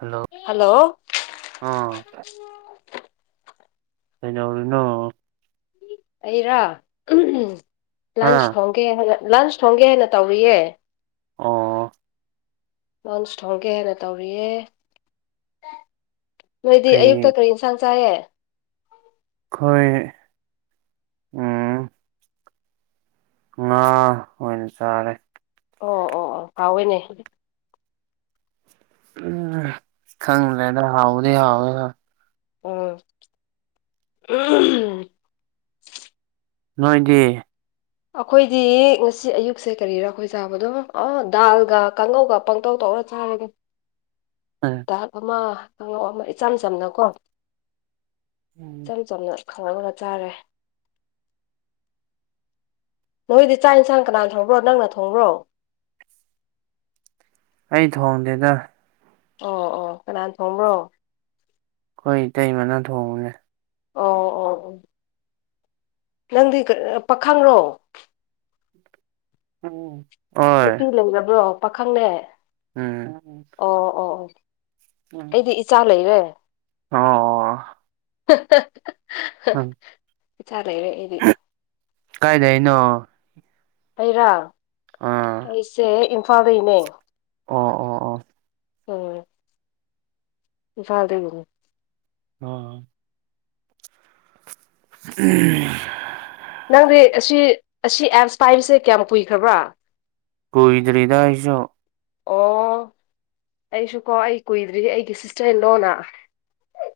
Hello hello ꯑꯥ ꯑꯩꯅꯎꯔꯅꯣ ꯑꯩꯔꯥ ꯂꯟꯁ ꯍꯥ ꯊꯦ ꯂꯟꯁ ꯊꯣꯡꯒꯦ ꯍꯥꯏꯅ ꯇꯧꯔꯤꯌꯦ ꯑꯣ [unintelligible] ꯅꯣꯏꯗꯤ ꯀꯩ ꯑꯌꯨꯛꯇ ꯀꯔꯤ ꯏꯟꯁꯥꯡ ꯆꯥꯏꯌꯦ ꯈꯣꯏ ꯎꯃ ꯈꯥ ꯑꯣꯅ ꯆꯔꯦ ꯑꯣ ꯑꯣ ꯑꯣ ꯀꯥꯎꯋꯦꯅꯦ ꯎꯝ ꯈꯪ꯭ꯔꯦꯗ ꯍꯥꯎꯗꯤ ꯍꯥꯎꯋꯦ ꯍꯥꯎ ꯑ [inaudible] ꯅꯣꯏꯗꯤ ꯑꯩꯈꯣꯏꯗꯤ ꯉꯁꯤ ꯑꯌꯨꯛꯁꯦ ꯀꯔꯤꯔꯥ ꯑꯩꯈꯣꯏ ꯆꯥꯕꯗꯣ ꯑ ꯗꯥꯜꯒ ꯀꯥꯡꯉꯧꯒ ꯄꯪꯇꯧ ꯇꯧ ꯇꯧꯔ ꯆꯥꯔꯒꯦ ꯗꯥꯛ ꯑꯃ ꯈꯉ ꯑꯃ ꯏꯆꯝ ꯆꯝꯅ ꯀꯣ ꯏꯆꯝ ꯆꯝꯅ ꯈꯪꯅꯥꯒꯨꯝꯂ ꯆꯥꯔꯦ ꯅꯣꯏꯗꯤ ꯆꯥꯛ ꯌꯦꯟꯁꯥꯡ ꯀꯅꯥꯅ ꯊꯣꯡꯕ꯭ꯔꯣ ꯅꯪꯅ ꯊꯣꯡꯕ꯭ꯔꯣ ꯑꯩ ꯊꯣꯡꯗꯦꯗ ꯑꯣ ꯑꯣ ꯀꯅꯥꯅ ꯊꯣꯡꯕ꯭ꯔꯣ ꯑꯩꯈꯣꯏ ꯏꯇꯩ ꯃꯅ ꯊꯣꯡꯉꯨꯅꯦ ꯑꯣ ꯑꯣ ꯑꯣ ꯅꯪꯗꯤ ꯄꯥꯈꯪ꯭ꯔꯣ ꯑꯣꯝ ꯅꯨꯄꯤ ꯂꯩꯔꯕ꯭ꯔꯣ ꯄꯥꯈꯪꯅꯦ ꯎꯝ ꯑꯣ ꯑꯣ ꯑꯣ ꯑꯩꯗꯤ ꯏꯆꯥ ꯂꯩꯔꯦ ꯑꯣ ꯎꯝ ꯆꯔꯔꯦ ꯑꯩꯗꯤ ꯀꯥꯏꯗꯩꯅꯣ ꯑꯩꯔꯥ ꯑꯥ ꯑꯩꯁꯦ ꯏꯝꯐꯥꯜꯗꯩꯅꯦ ꯑꯣ ꯑꯣ ꯑꯣ ꯑꯣꯝ ꯐꯜꯗꯣ ꯑ ꯎꯝ ꯅꯪꯗꯤ ꯑꯁꯤ ꯑꯁꯤ ꯑꯦꯞꯁ ꯄꯥꯏꯕꯁꯦ ꯀꯌꯥꯝ ꯀꯨꯏꯈ꯭ꯔꯕ꯭ꯔꯥ ꯀꯣꯏꯗ꯭ꯔꯤꯗ ꯍꯥꯏꯁꯣ ꯑꯩꯁꯨ ꯀꯣ ꯑꯩ ꯀꯨꯏꯗ꯭ꯔꯤ ꯑꯩꯒꯤ ꯁꯤꯁꯇꯔ ꯏꯟꯂꯣꯅ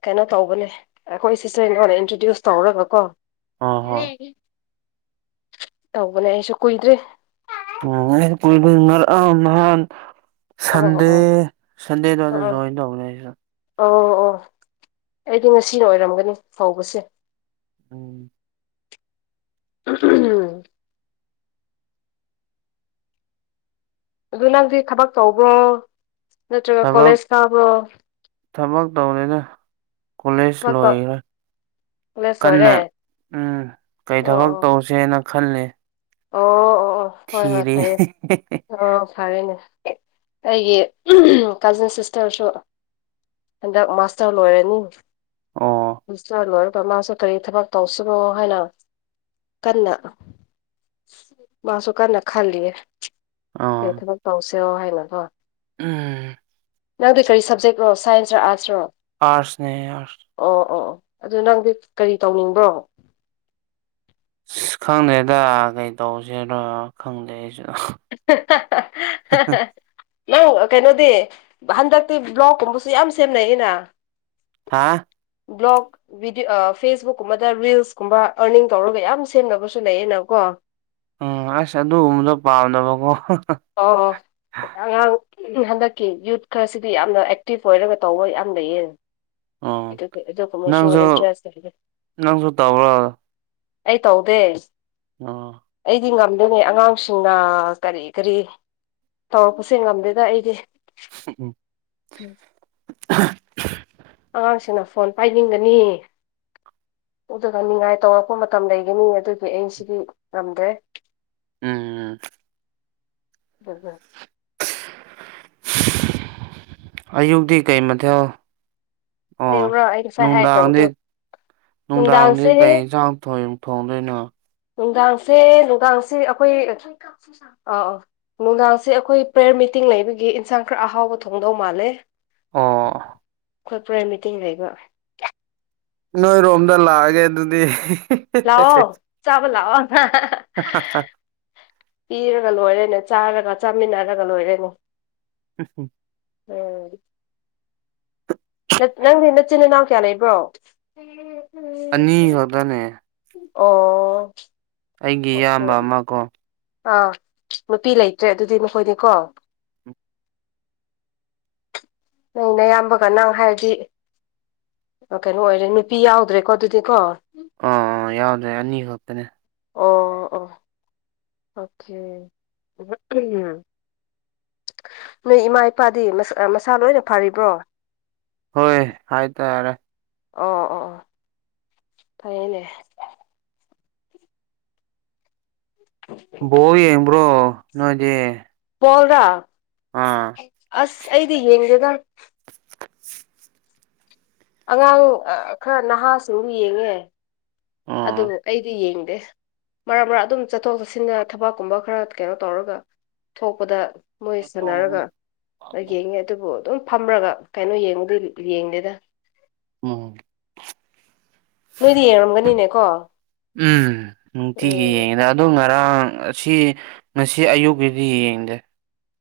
ꯀꯩꯅꯣ ꯇꯧꯕꯅꯦ ꯑꯩꯈꯣꯏ ꯁꯤꯁꯇꯔꯗꯅ ꯏꯟꯇ꯭ꯔꯣꯗ꯭ꯌꯨꯁ ꯇꯧꯔꯒ ꯀꯣ ꯑꯣ ꯍꯣ ꯇꯧꯕꯅꯦ ꯑꯩꯁꯨ ꯀꯨꯏꯗ꯭ꯔꯦ ꯎꯝ ꯃꯔꯥꯟ ꯑꯣ ꯁꯟꯗꯦ ꯑꯣ ꯁꯟꯗꯦꯗ ꯑꯗ ꯑꯣ ꯖꯣꯏꯟ ꯇꯧꯕꯅꯦꯁꯤꯗ ꯑꯣ ꯑꯣ ꯑꯩꯗꯤ ꯉꯁꯤꯅ ꯑꯣꯏꯔꯝꯒꯅꯤ ꯍꯧꯕꯁꯦ ꯎꯝ ꯎꯝ ꯑꯗꯨ ꯅꯪꯗꯤ ꯊꯕꯛ ꯇꯧꯕꯣ ꯅꯠꯇ꯭ꯔꯒ ꯊꯕꯛ ꯀꯣꯂꯦꯖ ꯊꯥꯕꯣ ꯊꯕꯛ ꯇꯧꯅꯤꯅ ꯀꯣꯂꯦꯖ ꯉꯥꯛꯇ ꯂꯣꯏꯔꯦ ꯀꯣꯂꯦꯖ ꯀꯟꯅ ꯂꯣꯏꯔꯦ ꯎꯝ ꯀꯩ ꯑꯣ ꯊꯕꯛ ꯑꯣ ꯇꯧꯁꯦꯅ ꯈꯜꯂꯤ ꯑꯣ ꯑꯣ ꯑꯣ ꯍꯣꯏ ꯍꯣꯏ ꯊꯤꯔꯤ ꯐꯔꯌꯦ ꯑꯣ ꯐꯔꯦꯅꯦ ꯑꯩꯒꯤ ꯀꯖꯤꯟ ꯁꯤꯁꯇꯔꯁꯨ ꯍꯟꯗꯛ ꯃꯥꯁꯇꯔ ꯂꯣꯏꯔꯅꯤ ꯑꯣ ꯃꯥꯁꯇꯔ ꯂꯣꯏ ꯃꯥꯁꯨ ꯀꯔꯤ ꯊꯕꯛ ꯇꯧꯁꯤꯔꯣ ꯍꯥꯏꯅ ꯀꯟꯅ ꯃꯥꯁꯨ ꯀꯟꯅ ꯈꯜꯂꯤꯌꯦ ꯑꯥ ꯀꯩ ꯊꯕꯛ ꯇꯧꯁꯤꯔꯣ ꯍꯥꯏꯅꯀꯣ ꯎꯝ ꯅꯪꯗꯤ ꯀꯔꯤ ꯁꯞꯖꯦꯛꯔꯣ ꯁꯥꯏꯟꯁ ꯔꯣ ꯑꯥꯔꯠꯁ꯭ꯔꯣ ꯑꯥꯁꯅꯦ ꯑꯥꯔ ꯑꯗꯨ ꯅꯪꯗꯤ ꯀꯔꯤ ꯇꯧꯅꯤꯡꯕ꯭ꯔꯣ ꯑꯁ ꯈꯪꯗꯦꯗ ꯀꯩ ꯇꯧꯁꯤꯔꯥ ꯈꯪꯗꯦ ꯑꯩꯁꯨ ꯍꯥꯍꯥꯍꯥꯍꯥ ꯅꯪ ꯀꯩꯅꯣꯗꯤ ꯍꯟꯗꯛꯇꯤ ꯕ꯭ꯂꯣꯛꯀꯨꯝꯕꯁꯨ ꯌꯥꯝ ꯁꯦꯝꯅꯩꯅ ꯍꯥꯥ ꯕ꯭ꯂꯣꯛ ꯕꯤꯗꯤ ꯐꯦꯁꯕꯨꯛ ꯀꯨꯝꯕꯗ ꯔꯤꯜꯁ ꯀꯨꯝꯕ ꯑꯔꯅꯤꯡ ꯇꯧꯔꯒ ꯌꯥꯝ ꯁꯦꯝꯅꯕꯁꯨ ꯂꯩꯌꯦꯅꯀꯣ ꯎꯝ ꯑꯁ ꯑꯗꯨꯒꯨꯝꯕꯗꯣ ꯄꯥꯝꯗꯕꯀꯣ ꯑꯣ ꯎ ꯍꯟꯗꯛꯀꯤ ꯌꯨꯠ ꯈꯔꯁꯤꯗꯤ ꯌꯥꯝꯅ ꯑꯦꯛꯇꯤꯚ ꯑꯣꯏꯔꯒ ꯇꯧꯕ ꯌꯥꯝ ꯂꯩꯌꯦ ꯎꯝ ꯑꯗꯨ ꯀꯃꯁꯨ ꯅꯪꯁꯨ ꯏꯟꯇꯔꯦꯁꯒꯦ ꯅꯪꯁꯨ ꯇꯧꯔꯣ ꯑꯩ ꯇꯧꯗꯦ ꯑ ꯑꯩꯗꯤ ꯉꯝꯗꯦꯅꯦ ꯑꯉꯥꯡꯁꯤꯡꯅ ꯀꯔꯤ ꯀꯔꯤ ꯇꯧꯔꯛꯄꯁꯦ ꯉꯝꯗꯦꯗ ꯑꯩꯗꯤ ꯎꯝ ꯎꯝ ꯑꯉꯥꯡꯁꯤꯅ ꯐꯣꯟ ꯄꯥꯏꯅꯤꯡꯒꯅꯤ ꯑꯗꯨꯒ ꯅꯤꯡꯉꯥꯏ ꯇꯧꯔꯛꯄ ꯃꯇꯝ ꯂꯩꯒꯅꯤ ꯑꯗꯨꯒꯤ ꯑꯩ ꯁꯤꯗꯤ ꯉꯝꯗ꯭ꯔꯦ ꯎꯝ ꯔꯕꯥꯔ ꯑꯌꯨꯛꯇꯤ ꯀꯩ ꯃꯊꯦꯜ ꯑꯣ ꯑꯌꯨꯛꯔ ꯑꯩ ꯉꯁꯥꯏ ꯅꯨꯡꯗꯥꯡꯗꯤ ꯍꯥꯏꯈ꯭ꯔꯕꯗꯣ ꯅꯨꯡꯗꯥꯡꯗꯤ ꯅꯨꯡꯗꯥꯡꯁꯦ ꯀꯩ ꯌꯦꯟꯁꯥꯡ ꯊꯣꯏ ꯊꯣꯡꯗꯣꯏꯅꯣ ꯅꯨꯡꯗꯥꯡꯁꯦ ꯅꯨꯡꯗꯥꯡꯁꯦ ꯑꯩꯈꯣꯏ ꯑ ꯑ ꯅꯨꯡꯗꯥꯡꯁꯦ ꯑꯩꯈꯣꯏ ꯄ꯭ꯔꯦꯔꯃꯤ ꯃꯤꯇꯤꯡ ꯂꯩꯕꯒꯤ ꯏꯟꯁꯥꯡ ꯈꯔ ꯑꯍꯥꯎꯕ ꯊꯣꯡꯗꯧ ꯃꯥꯜꯂꯦ ꯑꯣ꯫ ꯑꯩꯈꯣꯏ ꯄꯨꯔꯥ ꯃꯤꯇꯤꯡ ꯂꯩꯕꯣ ꯅꯣꯏꯔꯣꯝꯗ ꯂꯥꯛꯑꯒꯦ ꯑꯗꯨꯗꯤ ꯂꯥꯛꯑꯣ ꯆꯥꯕ ꯂꯥꯛꯑꯣ ꯄꯤꯔꯒ ꯂꯣꯏꯔꯦꯅꯦ ꯆꯥꯔꯒ ꯆꯥꯃꯤꯟꯅꯔ ꯆꯥꯃꯤꯅꯔꯒ ꯂꯣꯏꯔꯦꯅꯦ ꯅꯪꯗꯤ ꯅꯥꯆꯤꯟ ꯅꯥꯅꯥꯎ ꯀꯌꯥ ꯂꯩꯕ꯭ꯔꯣ ꯑꯅꯤ ꯈꯛꯇꯥꯅꯦ ꯑꯣ ꯑꯩꯒꯤ ꯏꯌꯥꯝꯕ ꯑꯣꯀꯦ ꯑꯃ ꯀꯣ ꯑꯥ ꯅꯨꯄꯤ ꯂꯩꯇ꯭ꯔꯦ ꯑꯗꯨꯗꯤ ꯅꯈꯣꯏꯗꯤꯀꯣ ꯅꯪ ꯅꯥꯌꯥꯝꯕꯒ ꯅꯪ ꯍꯥꯏꯔꯗꯤ ꯀꯩꯅꯣ ꯑꯣꯏꯔꯦ ꯅꯨꯄꯤ ꯌꯥꯎꯗ꯭ꯔꯦꯀꯣ ꯑꯗꯨꯗꯤ ꯀꯣ ꯑꯥ ꯑ ꯌꯥꯎꯗ꯭ꯔꯦ ꯑꯅꯤ ꯈꯛꯇꯅꯦ ꯑꯣ ꯑꯣ ꯑꯣꯀꯦ ꯅꯣꯏ ꯏꯃꯥ ꯏꯄꯥꯗꯤ ꯃꯁꯥ ꯂꯣꯏꯅ ꯐꯔꯤꯕ꯭ꯔꯣ ꯍꯣꯏ ꯍꯥꯏꯇꯔꯦ ꯑꯣ ꯑꯣ ꯑꯣ ꯐꯌꯦꯅꯦ ꯕꯣꯕꯣ ꯌꯦꯡꯕ꯭ꯔꯣ ꯅꯣꯏꯗꯤ ꯍꯣꯜ ꯗ ꯑꯥ ꯑꯩꯗꯤ ꯌꯦꯡꯗꯦꯗ [unintelligible] ꯑꯉꯥꯡ ꯈꯔ ꯅꯍꯥꯁꯤꯡꯕꯨ ꯌꯦꯡꯉꯦ ꯑꯗꯨ ꯑꯥ ꯑꯩꯗꯤ ꯌꯦꯡꯉꯦ ꯃꯔꯛ ꯃꯔꯛ ꯑꯗꯨꯝ ꯆꯠꯊꯣꯛ ꯆꯠꯁꯤꯟꯒ ꯊꯕꯛꯀꯨꯝꯕ ꯈꯔ ꯀꯩꯅꯣ ꯇꯧꯔꯒ ꯊꯣꯛꯄꯗ ꯃꯣꯏ ꯁꯥꯟꯅꯔꯒ ꯌꯦꯡꯉꯦ ꯑꯗꯨꯕꯨ ꯑꯗꯨꯝ ꯐꯝꯔꯒ ꯀꯩꯅꯣ ꯌꯦꯡꯕꯗ ꯌꯦꯡꯗꯦꯗ ꯎꯝ ꯅꯣꯏꯗꯤ ꯌꯦꯡꯉꯝꯒꯅꯤꯅꯦ ꯀꯣ ꯎꯝ ꯅꯨꯡꯇꯤꯒꯤ ꯌꯦꯡꯉꯤꯗ ꯑꯗꯨ ꯉꯥꯏ ꯉꯔꯥꯡ ꯑꯁꯤ ꯉꯁꯤ ꯑꯌꯨꯛꯀꯤꯗꯤ ꯌꯦꯡꯗꯦ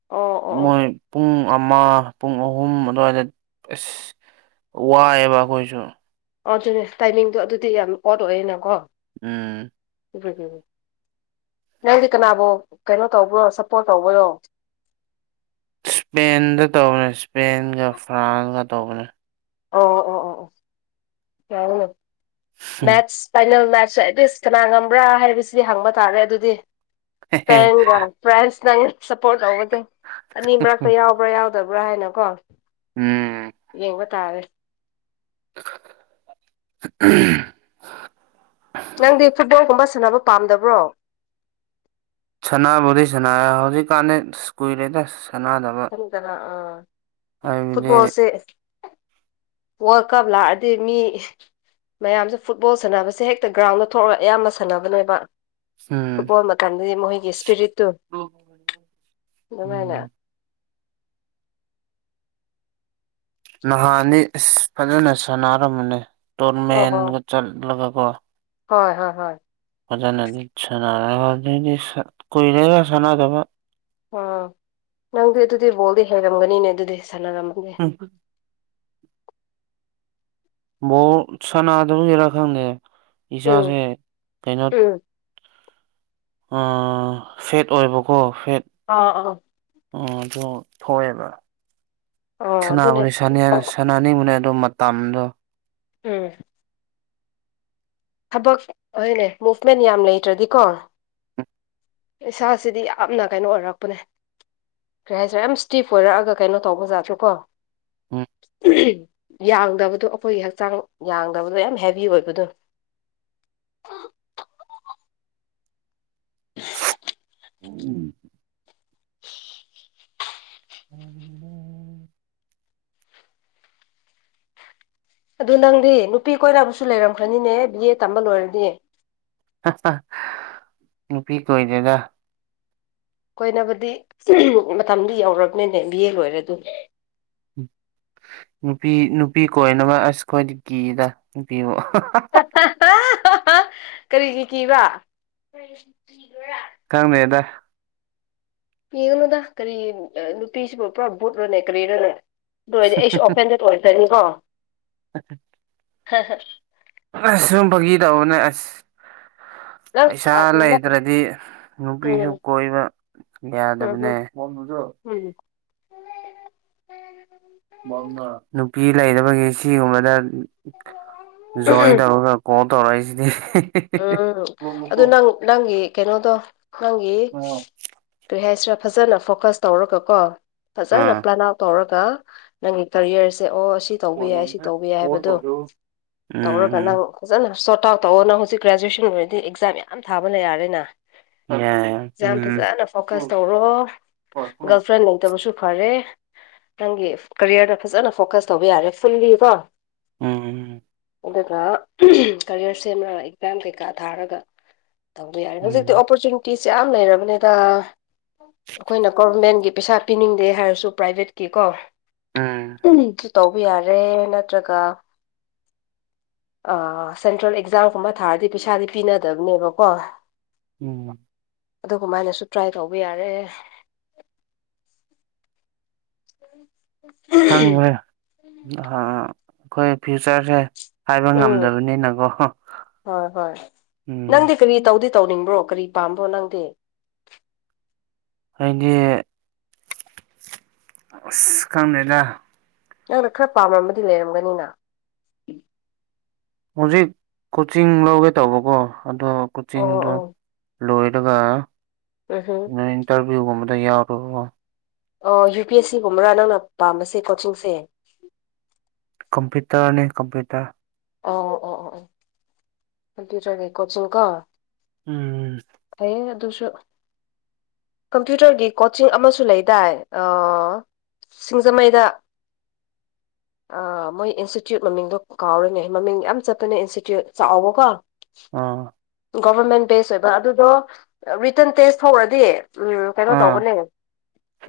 ꯑꯣ ꯑꯣ ꯑꯣ ꯃꯣꯏ ꯄꯨꯡ ꯄꯨꯡ ꯑꯃ ꯄꯨꯡ ꯑꯍꯨꯝ ꯑꯗꯨꯋꯥꯏꯗ ꯑꯁ ꯋꯥꯏꯑꯦꯕ ꯑꯩꯈꯣꯏꯁꯨ ꯑꯗꯨꯅꯦ ꯇꯥꯏꯃꯤꯡꯗꯣ ꯑꯗꯨꯗꯤ ꯌꯥꯝ ꯑꯣꯠ ꯑꯣꯏꯌꯦꯦꯅꯀꯣ ꯎꯝ ꯏ ꯅꯪꯗꯤ ꯀꯅꯥꯕꯨ ꯀꯩꯅꯣ ꯇꯧꯕ꯭ꯔꯣ ꯁꯞꯄꯣꯔꯠ ꯇꯧꯕ꯭ꯔꯣ ꯏꯁꯄꯦꯟꯗ ꯇꯧꯕꯅꯦ ꯏꯁꯄꯦꯟꯒ ꯐ꯭ꯔꯥꯟꯁꯒ ꯇꯧꯕꯅꯦ ꯑꯣ ꯑꯣ ꯑꯣ ꯑꯣꯅ ꯃꯦꯠ ꯐꯥꯏꯅꯦ ꯁ ꯀꯅꯥ ꯉꯝꯕ꯭ꯔꯥ ꯍꯥꯏꯕꯁꯤꯗꯤ ꯍꯪꯕ ꯇꯥꯔꯦ ꯑꯗꯨꯗꯤ ꯁꯄ ꯐ꯭ꯔꯥꯟꯁ ꯅꯪ ꯁꯞꯄꯣꯔꯠ ꯇꯧꯒꯁꯦ ꯑꯅꯤ ꯃꯔꯛꯇ ꯌꯥꯎꯕ꯭ꯔꯥ ꯌꯥꯎꯗꯕ꯭ꯔꯥ ꯍꯥꯏꯅ ꯀꯣ ꯎꯝ ꯌꯦꯡꯕ ꯇꯥꯔꯦ ꯎ ꯅꯪꯗꯤ ꯐꯨꯠꯕꯣꯜꯒꯨꯝꯕ ꯁꯥꯟꯅꯕ ꯄꯥꯝꯗꯕ꯭ꯔꯣ ꯁꯅꯥꯕꯨꯗꯤ ꯁꯅꯥ ꯍꯧꯖꯤ ꯀꯥꯦ ꯁ꯭ ꯀꯨꯏꯔꯦꯗꯁ ꯆꯗꯔ ꯑ ꯍꯥꯏꯕꯗꯤ ꯐꯠꯕꯣꯜꯁꯦ [unintelligible] ꯋꯥꯔꯜ ꯀꯞ ꯂꯥꯛꯑꯗꯤ ꯃꯤ ꯃꯌꯥꯝꯁꯦ ꯐꯨꯠꯕꯣꯜ ꯁꯥꯟꯅꯕꯁꯦ ꯍꯦꯛꯇ ꯒ꯭ꯔꯥꯎꯟꯗ ꯊꯣꯛꯂꯒ ꯑꯌꯥꯝꯅ ꯁꯥꯟꯅꯕ ꯅꯣꯏꯕ ꯎꯝ ꯐꯨꯠꯕꯣꯜ ꯃꯇꯝꯗꯗꯤ ꯃꯈꯣꯏꯒꯤ ꯏꯁꯄꯤꯔꯤꯠꯇꯨ ꯑꯗꯨꯃꯥꯏꯅ ꯎꯝ ꯅꯍꯥꯟꯅꯤ ꯑ ꯐꯖꯅ ꯁꯥꯟꯅꯔꯝꯃꯅꯦ ꯑꯣ ꯇꯣꯔꯃꯦꯟꯒ ꯆꯠꯂꯒ ꯍꯣꯏ ꯍꯣꯏ ꯍꯣꯏ ꯃꯖꯅꯗꯤ ꯁꯅ ꯀꯣꯏꯔꯒ ꯁꯅ ꯀꯕ ꯑꯥ ꯅꯪꯗꯤ ꯑꯗꯨꯗꯤ ꯕꯣꯜꯗꯤ ꯍꯩꯔꯝꯒꯅꯤꯅꯦ ꯑꯗꯨꯗꯤ ꯁꯥꯟꯅꯔꯝꯃꯒꯦ ꯎꯝ ꯕꯣꯔ ꯁꯥꯟꯅꯗꯕꯒꯤꯔꯥ ꯈꯪꯗꯦ ꯎꯝ ꯏꯁꯥꯁꯦ ꯀꯩꯅꯣ ꯎꯝ ꯐꯦꯠ ꯑꯣꯏꯕꯀꯣ ꯐꯦꯠ ꯑꯥ ꯑꯥ ꯎ ꯑꯗꯨ ꯊꯣꯛꯑꯦꯕ ꯑꯥ ꯑꯗꯨꯅꯦ ꯁꯅꯥꯕꯨꯅꯤ ꯁꯅꯥꯅꯤꯕꯨꯅ ꯑꯗꯨ ꯃꯇꯝꯗꯣ ꯎꯝ ꯊꯕꯛ ꯍꯣꯏꯅꯦ ꯃꯨꯚꯃꯦꯟ ꯌꯥꯝ ꯂꯩꯇ꯭ꯔꯗꯤꯀꯣ ꯏꯁꯥꯁꯤꯗꯤ ꯌꯥꯝꯅ ꯀꯩꯅꯣ ꯑꯣꯏꯔꯛꯄꯅꯦ ꯀꯩ ꯍꯥꯏꯁꯔꯦ ꯌꯥꯝ ꯏꯁꯇꯤꯐ ꯑꯣꯏꯔꯛꯑꯒ ꯀꯩꯅꯣ ꯇꯧꯕꯖꯥꯗ꯭ꯔꯦꯀꯣ ꯍꯣꯏ ꯌꯥꯡꯗꯕꯗꯣ ꯑꯩꯈꯣꯏꯒꯤ ꯍꯛꯆꯥꯡ ꯌꯥꯡꯗꯕꯗꯣ ꯌꯥꯝ ꯍꯦꯚ ꯑꯣꯏꯕꯗꯣ ꯑ ꯎꯝ [unintelligible] ꯑ ꯑꯗꯨ ꯅꯪꯗꯤ ꯅꯨꯄꯤ ꯀꯣꯏꯕꯨꯁꯨ ꯂꯩꯔꯝꯈ꯭ꯔꯅꯤꯅꯦ ꯕꯤ ꯑꯦ ꯇꯝꯕ ꯂꯣꯏꯔꯗꯤ ꯅꯨꯄꯤ ꯀꯣꯏ ꯒꯥ ꯀꯣꯏꯕꯨꯗꯤ ꯃꯇꯝꯗꯨ ꯌꯧꯔꯕꯅꯦꯅꯦ ꯕꯤ ꯑꯦ ꯂꯣꯏꯔꯦ ꯑꯗꯨ ꯎꯝ ꯅꯨꯄꯤ ꯅꯨꯄꯤ ꯀꯃꯛ ꯑꯁ ꯈꯈꯣꯏꯗꯤ ꯀꯤꯗ ꯅꯨꯄꯤꯕꯨ [unintelligible] ꯀꯔꯤꯒꯤ ꯀꯤꯕ ꯀꯔꯉꯦꯗ ꯄꯤꯒꯅꯨꯗ ꯀꯔꯤ ꯅꯨꯄꯤꯁꯤꯕꯨ ꯄꯨꯔꯥ ꯚꯨꯠꯂꯣꯅꯦ ꯀꯔꯤꯔꯅꯦ ꯑꯣꯏ ꯑꯩꯁꯨ ꯑꯣꯐꯦꯟꯗꯦꯠ ꯑꯣꯏꯗ꯭ꯔꯅꯤꯀꯣ ꯎ ꯍꯥ ꯍꯥ ꯑꯁ ꯁꯨꯝ ꯐꯒꯤꯔꯛꯑꯣꯅꯦ ꯑꯁ ꯅꯪ ꯄꯩꯁꯥ ꯂꯩꯇ꯭ꯔꯗꯤ ꯅꯨꯄꯤꯁꯨ ꯎꯝ ꯀꯣꯏꯕ ꯌꯥꯗꯕꯅꯦ ꯎꯝ ꯅꯨꯄꯤ ꯂꯩꯕꯒꯤ ꯁꯤꯒꯨꯝꯕꯗ ꯣꯏ ꯇꯔ ꯀ ꯇꯔꯥꯏꯁꯤꯗꯤ ꯎꯝ ꯑꯗꯨ ꯅꯪ ꯅꯪꯒꯤ ꯀꯩꯅꯣꯗꯣ ꯅꯪꯒꯤ ꯀꯔꯤ ꯍꯥꯏꯁꯤꯔꯥ ꯐꯖꯅ ꯐꯣꯀꯁ ꯇꯧꯔꯒ ꯀꯣ ꯐꯖꯅ ꯑꯥ ꯄ꯭ꯂꯥꯟ ꯑꯥꯎꯠ ꯇꯧꯔꯒ ꯅꯪꯒꯤ ꯀꯔꯤꯌꯔꯁꯦ ꯑꯣ ꯁꯤ ꯇꯧꯕ ꯎꯝ ꯌꯥꯏ ꯁꯤ ꯇꯧꯕ ꯌꯥꯏ ꯍꯥꯏꯕꯗꯨꯣ ꯇꯧꯔꯒ ꯅꯪ ꯎꯝ ꯐꯖꯅ ꯁꯣꯔꯠ ꯑꯥꯎꯠ ꯇꯧꯑꯣ ꯅꯪ ꯍꯧꯖꯤꯛ ꯒ꯭ꯔꯦꯖꯨꯋꯌꯦꯁꯟ ꯑꯣꯏꯔꯗꯤ ꯑꯦꯛꯖꯥꯝ ꯌꯥꯝ ꯊꯥꯕ ꯌꯥꯔꯦꯅ ꯌꯥꯏ ꯁ ꯌꯥꯝ ꯎꯝ ꯐꯖꯅ ꯐꯣꯀꯁ ꯇꯧꯔꯣ ꯒꯥꯔꯜ ꯐ꯭ꯔꯦꯟ ꯂꯩꯇꯕꯁꯨ ꯐꯔꯦ ꯅꯪꯒꯤ ꯀꯔꯤꯌꯔꯗ ꯐꯖꯅ ꯐꯣꯀꯁ ꯇꯧꯕ ꯌꯥꯔꯦ ꯐꯨꯜꯂꯤ ꯀꯣ ꯎꯝ ꯑꯗꯨꯒꯥ ꯀꯔꯤꯌꯥꯔ ꯁꯦꯝꯃꯒ ꯑꯦꯛꯖꯥꯝ ꯀꯩꯀꯥ ꯊꯥꯔꯒꯥ ꯇꯧꯕ ꯌꯥꯔꯦ ꯎꯝ ꯍꯧꯖꯤꯛꯇꯤ ꯎꯝ ꯎꯝ ꯑꯣꯄꯣꯔꯆꯨꯅꯤꯇꯤꯁꯤꯁꯦ ꯌꯥꯝ ꯂꯩꯔꯕꯅꯦꯗ ꯑꯩꯈꯣꯏꯅ ꯒꯣꯚꯔꯃꯦꯟꯒꯤ ꯄꯩꯁꯥ ꯄꯤꯅꯤꯡꯗꯦ ꯍꯥꯏꯔꯁꯨ ꯄ꯭ꯔꯥꯏꯚꯦꯠꯀꯤ ꯀꯣ ꯎꯝ ꯁꯨ ꯇꯧꯕ ꯌꯥꯔꯦ ꯅꯠꯇ꯭ꯔꯒ ꯁꯦꯟꯇ꯭ꯔꯦꯜ ꯑꯦꯛꯖꯥꯝꯒꯨꯝꯕ ꯊꯥꯔꯗꯤ ꯄꯩꯁꯥꯗꯤ ꯄꯤꯅꯗꯕꯅꯦꯕꯀꯣ ꯎꯝ ꯑꯗꯨꯒꯃꯥꯏꯅꯁꯨ ꯇ꯭ꯔꯥꯏ ꯇꯧꯕ ꯌꯥꯔꯦ ꯈꯪꯈꯦ ꯑꯥ ꯑꯩꯈꯣꯏ ꯐ꯭ꯌꯨꯆꯔꯁꯦ ꯍꯥꯏꯕꯥ ꯎꯝ ꯉꯝꯗꯕꯅꯤꯅꯀꯣ ꯍꯣꯏ ꯍꯣꯏ ꯎꯝ ꯅꯪꯗꯤ ꯀꯔꯤ ꯇꯧꯗꯤ ꯇꯧꯅꯤꯡꯕ꯭ꯔꯣ ꯀꯔꯤ ꯄꯥꯝꯕꯣ ꯅꯪꯗꯦ ꯑꯩꯗꯤ ꯑ ꯈꯪꯅꯗ ꯅꯪꯅ ꯈꯔ ꯄꯥꯝꯃꯃꯗꯤ ꯂꯩꯔꯝꯒꯅꯤꯅ ꯍꯧꯖꯤꯛ ꯀꯣꯆꯤꯡ ꯂꯧꯒꯦ ꯇꯧꯕꯀꯣ ꯑꯗꯣ ꯑꯣ ꯀꯣꯆꯤꯡꯗꯣ ꯑꯣ ꯂꯣꯏꯔꯒ ꯎꯝ ꯍꯝ ꯅꯣꯏ ꯏꯟꯇꯔꯚꯤꯌꯨꯒꯨꯝꯕꯗ ꯌꯥꯎꯔꯨꯕ ꯑꯣ ꯌꯨ ꯄꯤ ꯑꯦꯁ ꯁꯤꯒꯨꯝꯕꯔꯥ ꯅꯪꯅ ꯄꯥꯝꯕꯁꯦ ꯀꯣꯆꯤꯡꯁꯦ ꯀꯝꯄꯌꯨꯇꯔ ꯑ ꯀꯝꯄꯌꯨꯇꯔ ꯑ ꯑꯣ ꯑꯣ ꯑ ꯀꯝꯄ꯭ꯌꯨꯇꯔꯒꯤ ꯀꯣꯆꯤꯡ ꯀꯣ ꯎꯝ ꯎꯝ ꯐꯩꯌꯦ ꯑꯗꯨꯁꯨ ꯀꯝꯄ꯭ꯌꯨꯇꯔꯒꯤ ꯀꯣꯆꯤꯡ ꯑꯃꯁꯨ ꯂꯩꯗꯥꯏ ꯁꯤꯡꯖꯃꯩꯗ ꯃꯣꯏ ꯏꯟꯁꯇꯤꯇ꯭ꯌꯨꯠ ꯃꯃꯤꯡꯗꯣ ꯀꯥꯎꯔꯅꯦ ꯃꯃꯤꯡ ꯌꯥꯝ ꯆꯠꯄꯅꯦ ꯏꯟꯁꯇꯤꯇ꯭ꯌꯨꯠ ꯆꯥꯎꯕꯀꯣ ꯑꯥ ꯒꯣꯚꯔꯃꯦꯟ ꯕꯦꯁ ꯑꯣꯏꯕ ꯑꯗꯨꯗꯣ ꯔꯤꯇꯟ ꯇꯦꯁ ꯇꯧꯔꯗꯤ ꯎꯝ ꯀꯩꯅꯣ ꯑꯥ ꯇꯧꯕꯅꯦ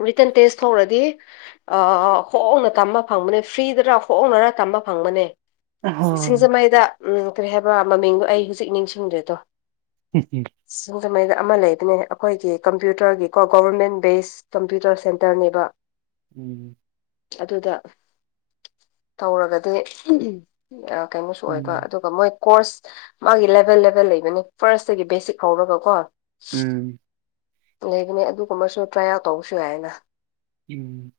ꯔꯤꯇꯟ ꯇꯦꯁ ꯊꯣꯛꯧꯔꯗꯤ ꯍꯣꯡꯅ ꯇꯝꯕ ꯐꯪꯕꯅꯦ ꯐ꯭ꯔꯤꯗꯔ ꯍꯣꯡꯅꯔꯥ ꯇꯝꯕ ꯐꯪꯕꯅꯦ ꯁꯤꯡꯖꯃꯩꯗ ꯎꯝ ꯀꯔꯤ ꯍꯥꯏꯕ꯭ꯔꯥ ꯃꯃꯤꯡꯗꯣ ꯑꯩ ꯍꯧꯖꯤꯛ ꯅꯤꯡꯁꯤꯡꯗ꯭ꯦꯗꯣ ꯎꯝ ꯎꯝ ꯑꯗꯨꯃꯥꯏꯅ ꯑꯃ ꯂꯩꯕꯅꯦ ꯑꯩꯈꯣꯏꯒꯤ ꯀꯝꯄ꯭ꯌꯨꯇꯔꯒꯤꯀꯣ ꯒꯣꯕꯔꯃꯦꯟ ꯕꯦꯁ ꯀꯝꯄ꯭ꯌꯨꯇꯔ ꯁꯦꯟꯇꯔꯅꯦꯕ ꯎꯝ ꯑꯗꯨꯗ ꯇꯧꯔꯒꯗꯤ ꯀꯩꯅꯣꯁꯨ ꯑꯣꯏꯕ ꯎꯝ ꯑꯗꯨꯒ ꯃꯣꯏ ꯀꯣꯔꯁ ꯃꯥꯒꯤ ꯂꯦꯚꯦꯜ ꯂꯦꯕꯦꯜ ꯂꯩꯕꯅꯤ ꯐꯥꯔꯁꯇꯒꯤ ꯕꯦꯁꯤꯛ ꯍꯧꯔꯒ ꯀꯣ ꯎꯝ ꯂꯩꯕꯅꯦ ꯑꯗꯨꯒꯨꯝꯕꯁꯨ ꯇ꯭ꯔꯥꯏꯜ ꯇꯧꯕꯁꯨ ꯌꯥꯏꯅ ꯎꯝ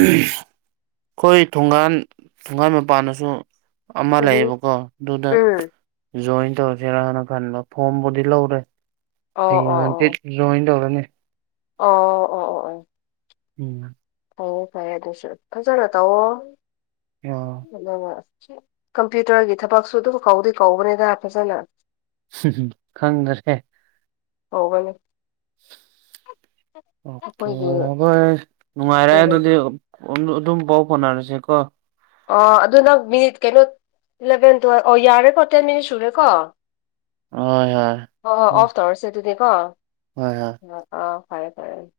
ꯑꯩꯈꯣꯏ ꯊꯣꯡꯒꯥꯟ ꯊꯣꯡꯒꯥꯟ ꯃꯄꯥꯟꯅꯁꯨ ꯑꯃ ꯎꯝ ꯂꯩꯌꯦꯕꯀꯣ ꯑꯗꯨꯗ ꯎꯝ ꯖꯣꯏꯟ ꯇꯧꯔꯁꯤꯔꯥꯅ ꯈꯟꯕ ꯐꯣꯔꯝꯕꯨꯗꯤ ꯂꯧꯔꯦ ꯑꯣ ꯍꯌꯦꯡ ꯑꯣ ꯍꯪꯆꯤꯠ ꯖꯣꯏꯟ ꯇꯧꯔꯅꯤ ꯑꯣ ꯑꯣ ꯑꯣ ꯑꯣ ꯎꯝ ꯑꯣ ꯐꯩꯌꯦ ꯑꯗꯨꯁꯨ ꯐꯖꯅ ꯇꯧꯋꯣ ꯑꯣ ꯑꯗꯨꯒ ꯀꯝꯄ꯭ꯌꯨꯇꯔꯒꯤ ꯊꯕꯛꯁꯨ ꯑꯗꯨꯝ ꯀꯧꯗꯤ ꯀꯧꯕꯅꯤꯗ ꯐꯖꯅ ꯈꯪꯗ꯭ꯔꯦ ꯀꯧꯕꯅꯦ ꯑꯣꯀꯦ ꯑꯩꯈꯣꯏꯒꯤ [unintelligible] ꯅꯨꯡꯉꯥꯏꯔꯦ ꯑꯗꯨꯗꯤ ꯀꯣꯟ ꯗꯨ ꯑꯗꯨꯝ ꯄꯥꯎ ꯐꯥꯎꯅꯔꯁꯦ ꯀꯣ ꯑ ꯑꯗꯨ ꯅꯪ ꯃꯤꯅꯤꯠ ꯀꯩꯅꯣ ꯏꯂꯚꯦꯟ ꯇꯨꯌꯦꯜꯐ ꯑꯣ ꯌꯥꯔꯦꯀꯣ ꯇꯦꯟ ꯃꯤꯅꯤꯠ ꯁꯨꯔꯦꯀꯣ ꯍꯣꯏ ꯍꯣꯏ ꯑꯣꯐ ꯇꯧꯔꯁꯦ ꯑꯗꯨꯗꯤꯀꯣ ꯍꯣꯏ ꯍꯣꯏ ꯑ ꯐꯔꯦ ꯐꯔꯦ